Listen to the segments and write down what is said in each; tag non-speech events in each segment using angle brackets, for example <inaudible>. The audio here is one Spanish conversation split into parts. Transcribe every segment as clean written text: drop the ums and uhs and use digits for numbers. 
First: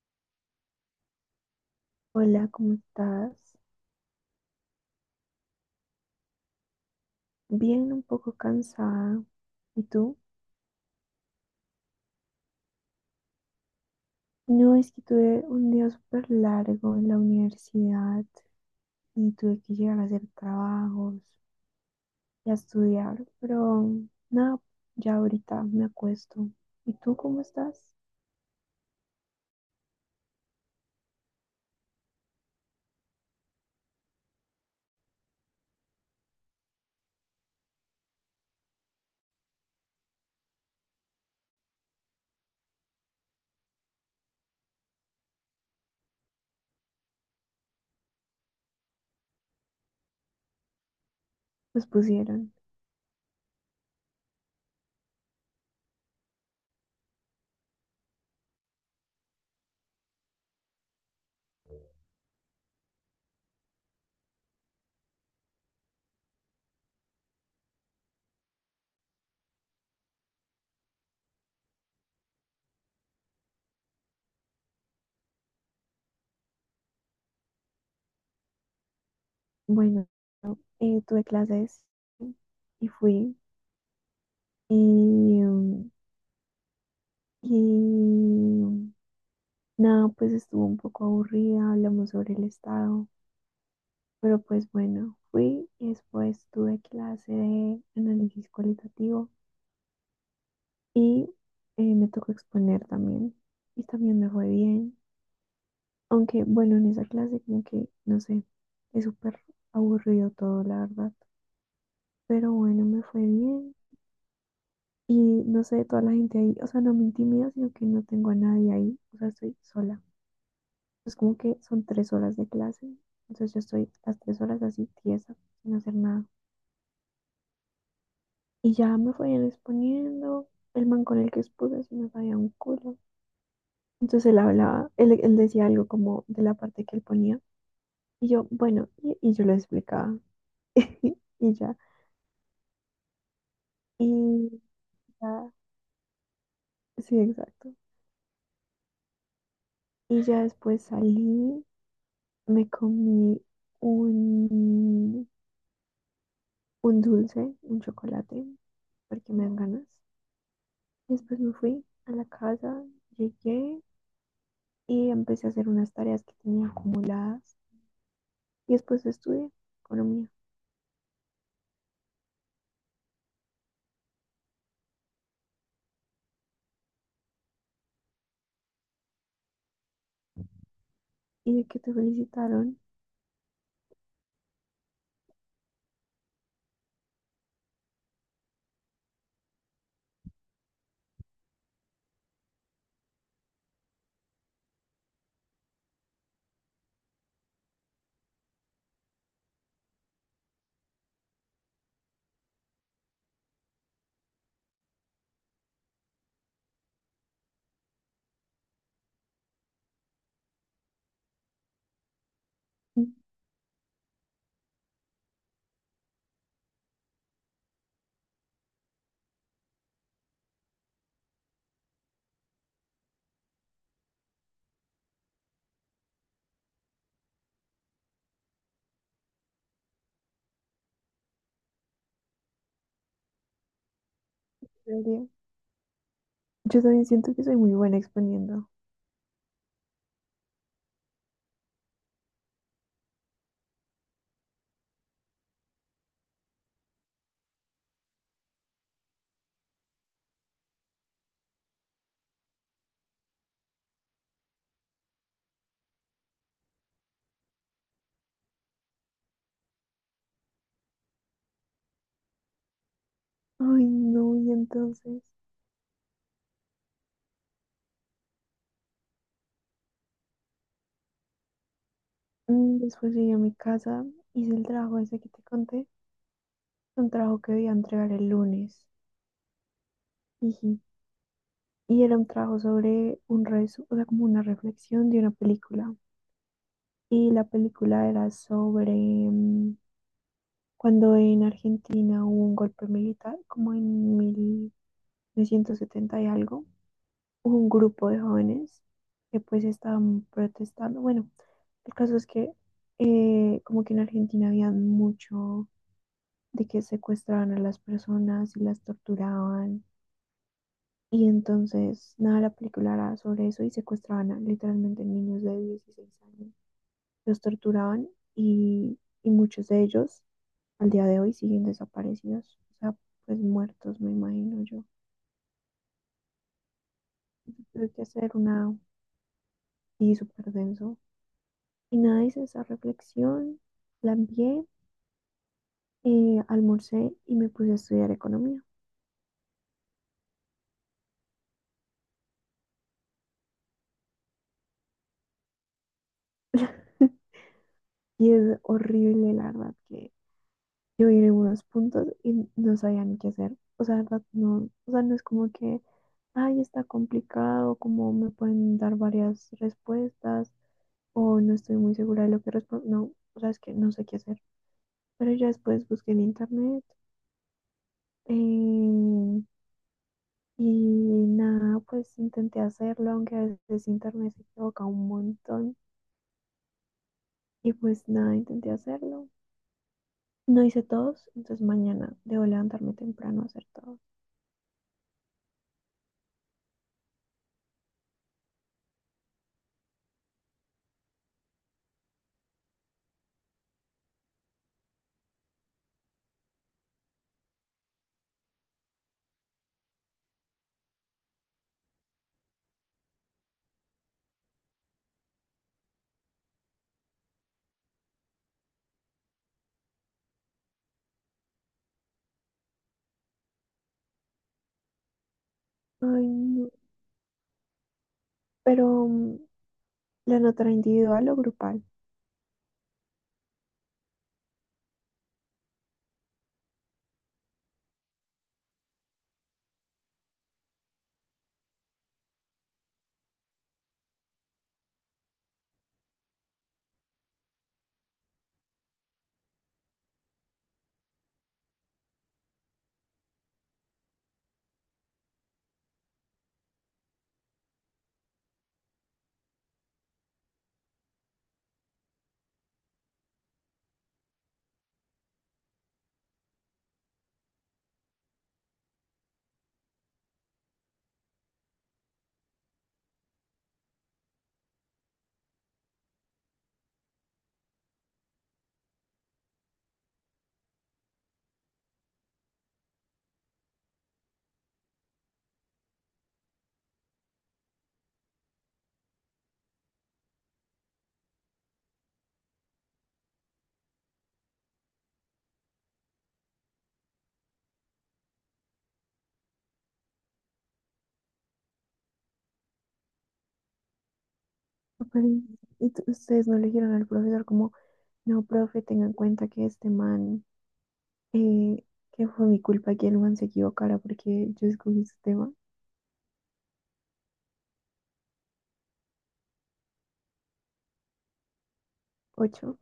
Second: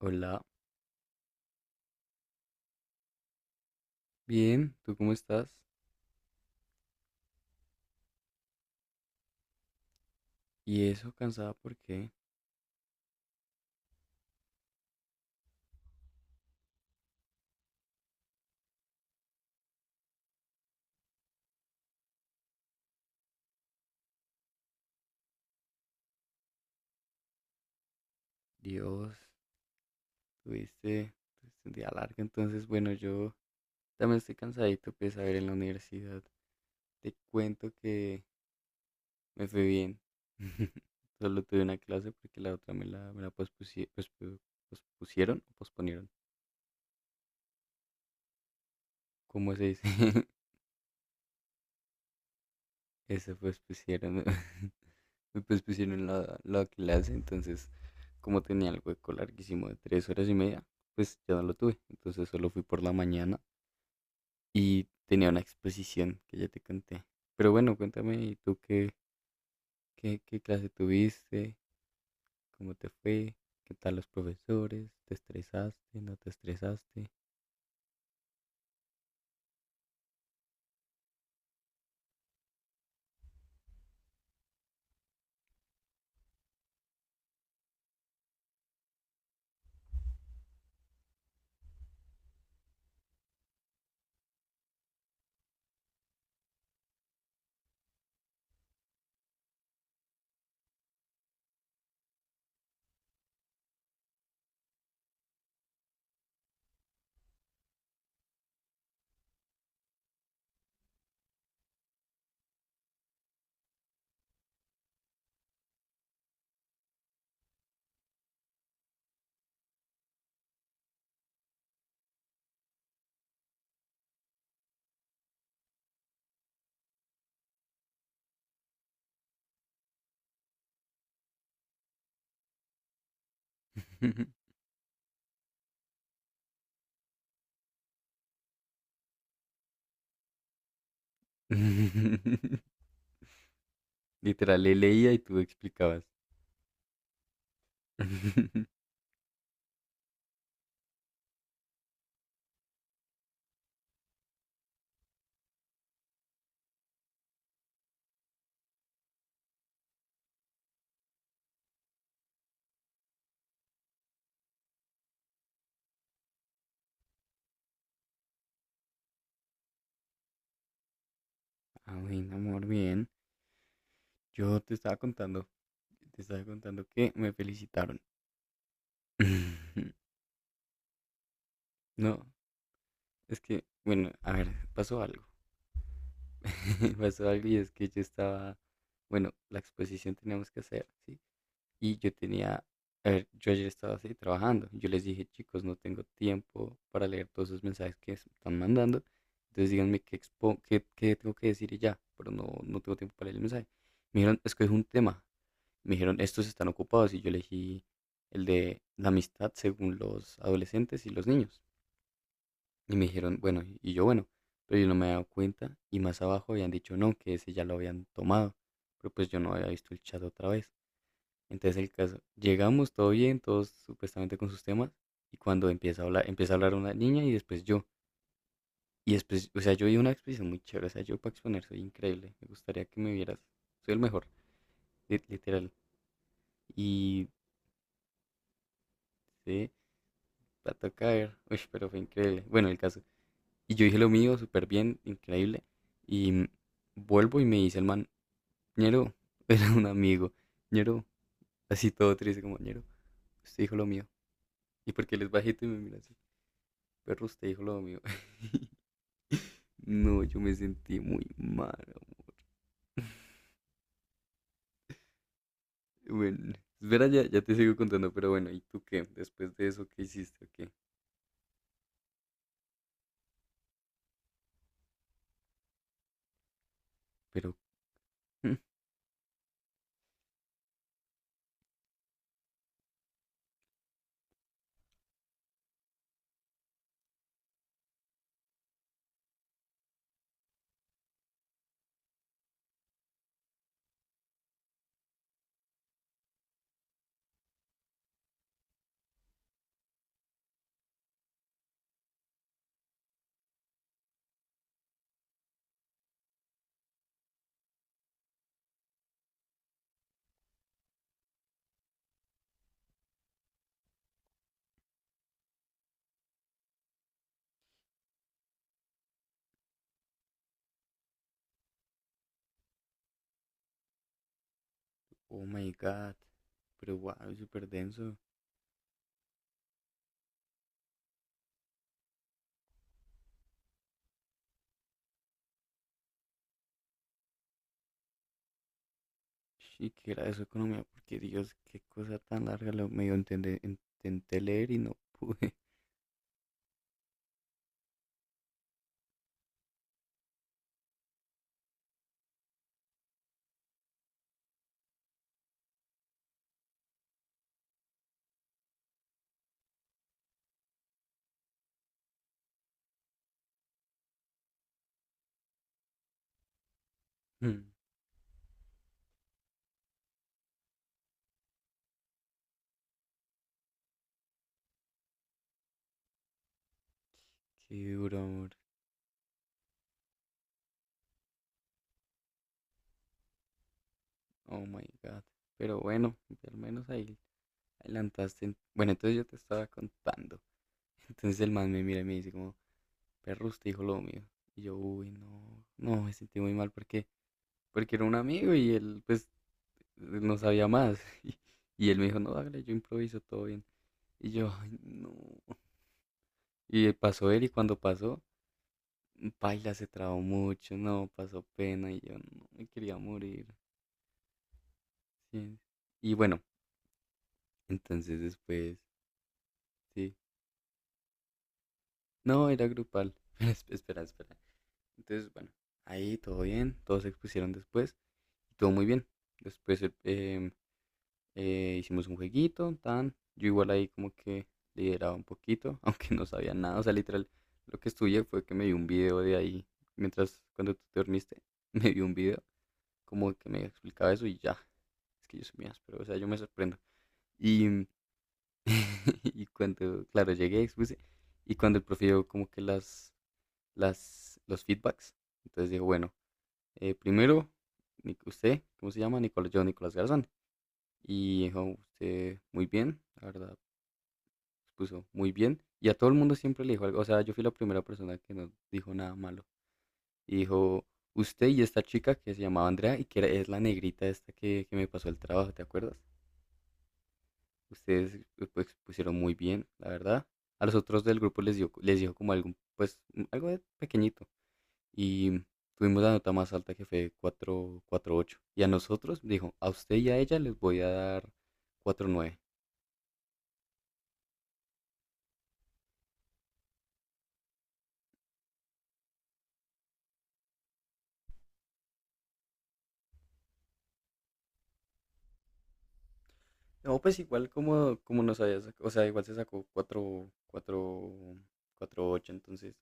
Hola, Hola, ¿cómo estás? bien, ¿tú cómo estás? Bien, un poco cansada. ¿Y tú? ¿Y eso cansada por qué? No, es que tuve un día súper largo en la universidad y tuve que llegar a hacer trabajos y a estudiar, pero nada, ya ahorita me acuesto. ¿Y tú cómo estás? Dios, tuviste, tuviste un día largo, entonces bueno, yo también estoy cansadito, pues a ver, en la universidad te cuento que me fue bien. <laughs> Solo tuve una clase porque la otra me la pospusieron o posponieron, ¿cómo se dice? Pues pusieron. Esa pues pusieron, <laughs> pues pusieron la clase, entonces como tenía el hueco larguísimo de 3 horas y media, pues ya no lo tuve. Entonces solo fui por la mañana y tenía una exposición que ya te conté. Pero bueno, cuéntame, ¿Tú qué clase tuviste? ¿Cómo te fue? ¿Qué tal los profesores? ¿Te estresaste? ¿No te estresaste? Bueno, tuve clases y fui y, mm, y nada, pues estuvo un poco aburrida, hablamos sobre el estado. Pero pues bueno, fui y después tuve clase de análisis cualitativo y me tocó exponer también. Y también me fue bien. Aunque bueno, en esa clase como que, no sé, es súper aburrido todo, la verdad. Pero bueno, me fue bien. Y no sé, toda la gente ahí, o sea, no me intimida, sino que no tengo a nadie ahí. O sea, estoy sola. Es como que son 3 horas de clase. Entonces yo estoy las 3 horas así tiesa, sin hacer nada. Y ya me fueron exponiendo. El man con el que expuse sí me sabía un culo. Entonces él <laughs> hablaba, él decía algo como de la parte que él ponía. Y yo, bueno, y yo lo explicaba. <laughs> Y ya. Literal, Y le leía y tú ya, explicabas. sí, exacto. <laughs> Y ya después salí, me comí un, un dulce, un chocolate, porque me dan ganas. Y después me fui a la casa, llegué y empecé a hacer unas tareas que tenía acumuladas. Y después estudié economía. Ah, bueno, amor, bien. Yo te estaba contando que me felicitaron. <laughs> Y de que te No, felicitaron. es que, bueno, a ver, pasó algo. <laughs> Pasó algo y es que yo estaba, bueno, la exposición teníamos que hacer, ¿sí? Y yo tenía, a ver, yo ayer estaba así trabajando. Yo les dije, chicos, no tengo tiempo para leer todos esos mensajes que se están mandando. Entonces díganme qué, qué tengo que decir y ya, pero no tengo tiempo para leer el mensaje. Me dijeron, es que es un tema. Me dijeron, estos están ocupados y yo elegí el de la amistad según los adolescentes y los niños. Y me En dijeron, bueno, y yo, bueno, pero yo no me había dado cuenta y más abajo habían dicho no, que ese ya lo habían tomado, pero pues yo no había visto el chat otra vez. Entonces el caso, llegamos todo bien, todos supuestamente con sus temas y cuando empieza a hablar una niña y después yo. Y después, o sea, yo di una exposición muy chévere, o sea, yo para exponer soy increíble, me gustaría que me vieras, soy el mejor, serio, literal. yo también Y siento que soy muy buena exponiendo. sí, la toca ver. <laughs> Uy, pero fue increíble. Bueno, el caso. Y yo dije lo mío, súper bien, increíble. Y vuelvo y me dice el man, ñero, <laughs> era un amigo, ñero, así todo triste como, ñero, usted dijo lo mío. Y porque él es bajito y me mira así, perro, usted dijo lo mío. <laughs> No, yo me sentí muy mal, amor. Ay, no, y entonces. Bueno, espera, ya te sigo contando, pero bueno, ¿y tú qué? Después de eso, ¿qué hiciste? ¿O qué? Después llegué a mi casa, hice el trabajo ese que te conté. Un trabajo que Pero, debía entregar el <laughs> lunes. Jiji. Y era un trabajo sobre o sea, como una reflexión de una película. Y la película era sobre cuando en Argentina hubo un golpe militar, como en 1970 y algo. Un grupo de jóvenes que pues estaban protestando. Bueno, el caso es que como que en Argentina había mucho de que secuestraban a las personas y las torturaban. Y entonces, nada, la película era sobre eso y secuestraban a, literalmente niños de 16 años. Los torturaban y muchos de ellos al día de hoy siguen desaparecidos. O sea, pues muertos, me imagino yo. oh my God, pero wow, súper Tuve que denso. hacer una. Y súper denso. Y nada, hice esa reflexión, la envié, almorcé y me puse a estudiar economía. Y que era de su economía, porque Dios, qué cosa tan larga, lo medio intenté leer y no <laughs> pude. <laughs> Y es horrible, la verdad, que yo vi en algunos puntos y no sabía ni qué hacer. O sea, la verdad, no, o sea, no es como que, ay, está complicado, como me pueden dar varias respuestas o no estoy muy segura de lo que respondo. No, o sea, es que no sé qué hacer. Pero ya después busqué en internet. Mm, eh, Y nada, pues intenté hacerlo, aunque a veces internet se equivoca un montón. Y Qué pues duro, nada, amor. intenté hacerlo. No hice todos, entonces mañana debo levantarme temprano a hacer todos. Oh my God. Pero bueno, al menos ahí adelantaste. Bueno, entonces yo te estaba contando. <laughs> Entonces el man me mira y me dice como, perro, usted dijo lo mío. Y yo, uy, no, no, me sentí muy mal porque era un amigo y él, pues, no sabía más. <laughs> Y él me dijo, no, hágale, yo improviso, todo bien. Y yo, ay, no. Y pasó él y cuando pasó, Paila se trabó mucho, no, pasó pena y yo no me quería morir. Sí. Y Ay, bueno, no. entonces después, Pero sí. la nota era individual o grupal. No, era grupal. <laughs> Espera, espera. Entonces, bueno, ahí todo bien, todos se expusieron después y todo muy bien. Después hicimos un jueguito, tan. Yo igual ahí como que lideraba un poquito, <laughs> aunque no sabía nada. O sea, literal, lo que estudié fue que me vi un video de ahí, mientras cuando tú te dormiste, <laughs> me vi un video como que me explicaba eso y ya. Es que yo soy mías, pero o sea, yo me sorprendo. Y, <laughs> y cuando, claro, llegué, expuse, y cuando el profe dio como que los feedbacks, entonces dijo, bueno, primero, usted, ¿cómo se llama? Nicolás, yo, Nicolás Garzón. Y dijo, usted, muy bien, la verdad, puso muy bien. Y a todo el mundo siempre le dijo algo, o sea, yo fui la primera persona que no dijo nada malo. Y dijo, usted y esta chica que se llamaba Andrea y que es la negrita esta que me pasó el trabajo, ¿te acuerdas? Ustedes pues pusieron muy bien, la verdad. A los otros del grupo les dijo como algo, pues algo de pequeñito. Y tuvimos la nota más alta que fue 4.48. Y ocho. Y a nosotros dijo, a usted y a ella les voy a dar 4.9. <laughs> Ay. Y ustedes no le dijeron al profesor como, no, profe, tenga en cuenta que este man, eh, que fue mi culpa que el man se equivocara porque yo escogí su tema. No, pues igual como nos había sacado, o sea, igual se sacó 4, 4, ocho entonces Ocho.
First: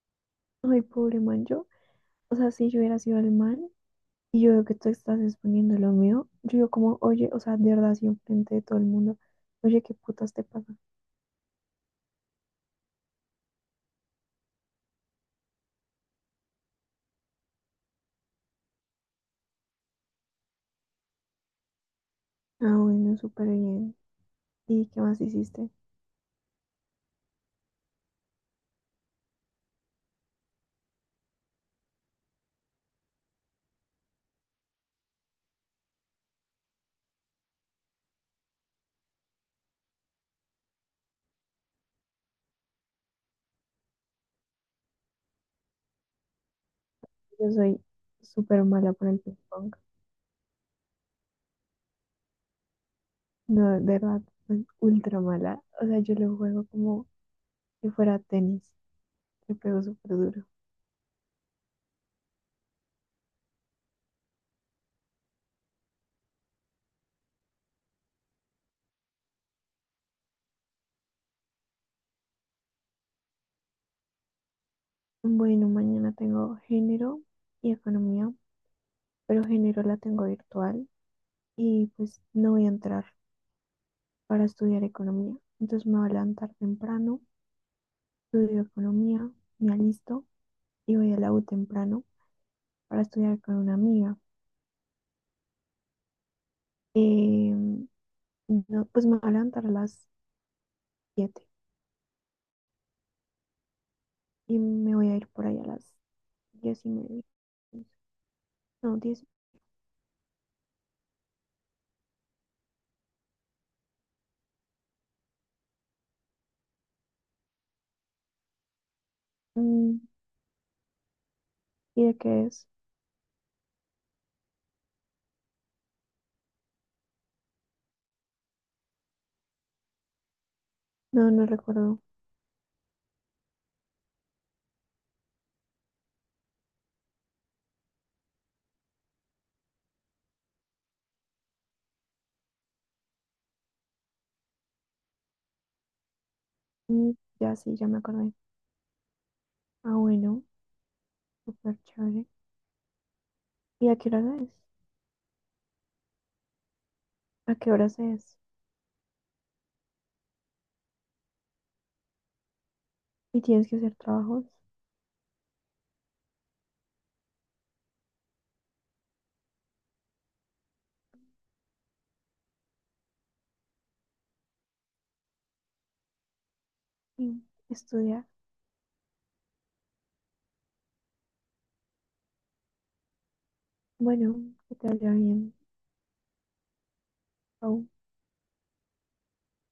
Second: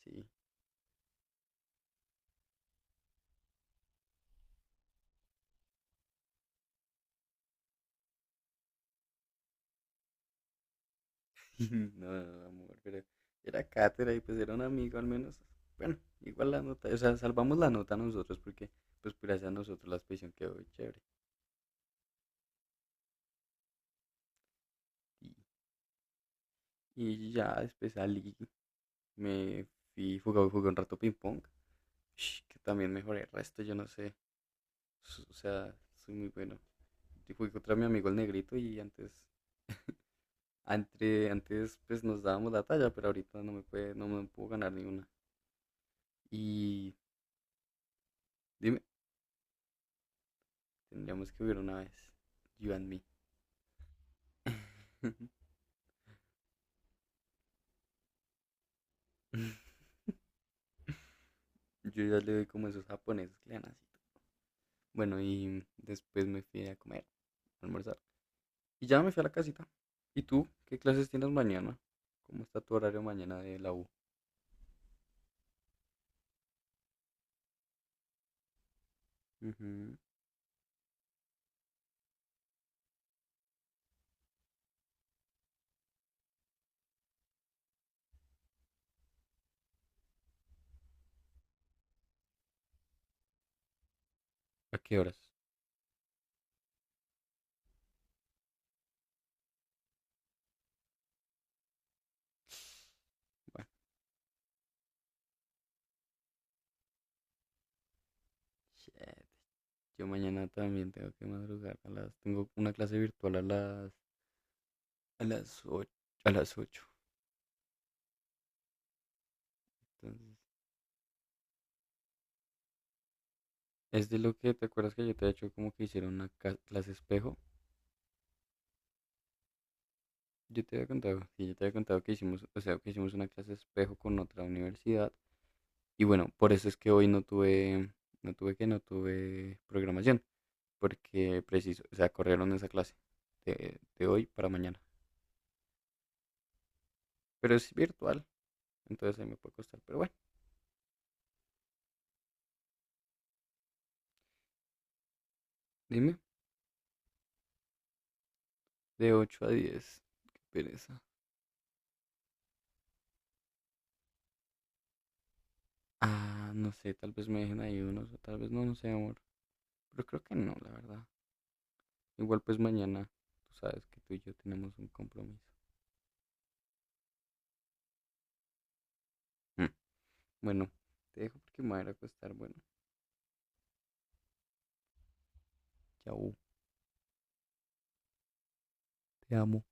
sí. Ay, pobre man, yo. O sea, si yo hubiera sido el man. Y yo veo que tú estás exponiendo lo mío, yo digo como, oye, o sea, de verdad, así enfrente de todo el mundo, oye, ¿qué putas te pasa? <laughs> No, no, no, amor, pero era cátedra y pues era un amigo al menos. Bueno, igual la nota, o sea, salvamos la nota nosotros porque pues gracias a nosotros la expedición quedó chévere. Ah, bueno, súper bien. ¿Y qué más Y, hiciste? y ya después salí, me fui, jugué un rato ping pong, <sniffs> que también mejoré el resto, yo no sé, o sea, soy muy bueno. Yo jugué contra mi amigo el negrito y antes pues nos dábamos la talla, pero ahorita no me puedo ganar ni una. Y Yo soy súper dime, mala para el ping pong. tendríamos que hubiera una vez, you and me. No, de verdad, soy ultra <laughs> mala. O sea, yo lo juego como si fuera tenis. Le pego súper duro. Yo ya le doy como esos japoneses que le dan así. Bueno, y después me fui a comer, a almorzar. Y ya me fui a la casita. ¿Y tú? ¿Qué clases tienes mañana? ¿Cómo está tu horario mañana de la U? Bueno, mañana tengo género y economía, pero género Ujú. la tengo virtual y pues no voy a entrar para estudiar economía. Entonces me voy a levantar temprano. Estudio economía, me alisto y voy a la U temprano para estudiar con una amiga. ¿A qué horas? Eh, no, pues me voy a levantar a las 7:00 Bueno, y me voy a ir por ahí a las 10:30. No, 10. shit. Yo mañana también tengo que madrugar. Tengo una clase virtual a las 8 A las ocho. mm, Entonces, ¿Y de qué es? es de lo que te acuerdas que yo te había hecho como que hicieron una clase espejo. Yo te había contado, No, no sí, yo te había recuerdo. contado que hicimos, o sea, que hicimos una clase espejo con otra universidad. Y bueno, por eso es que hoy no tuve programación, porque preciso, o sea, corrieron esa clase de hoy para mañana. Mm, Pero ya es sí, ya me virtual, acordé. entonces ahí me puede costar. Ah, Pero bueno, bueno, súper chévere. ¿Y a qué hora es? dime, ¿A qué horas es? de 8 a 10 qué pereza. ¿Y tienes que hacer trabajos? Ah, no sé, tal vez me dejen ahí unos, o tal vez no, no sé, amor. Pero creo que no, la verdad. Igual pues mañana, tú sabes que tú y yo tenemos un compromiso. Sí, estudiar. Mm. Bueno, te dejo porque me voy a ir a acostar. Bueno, Bueno, que te vaya bien. chao, Chao. te amo.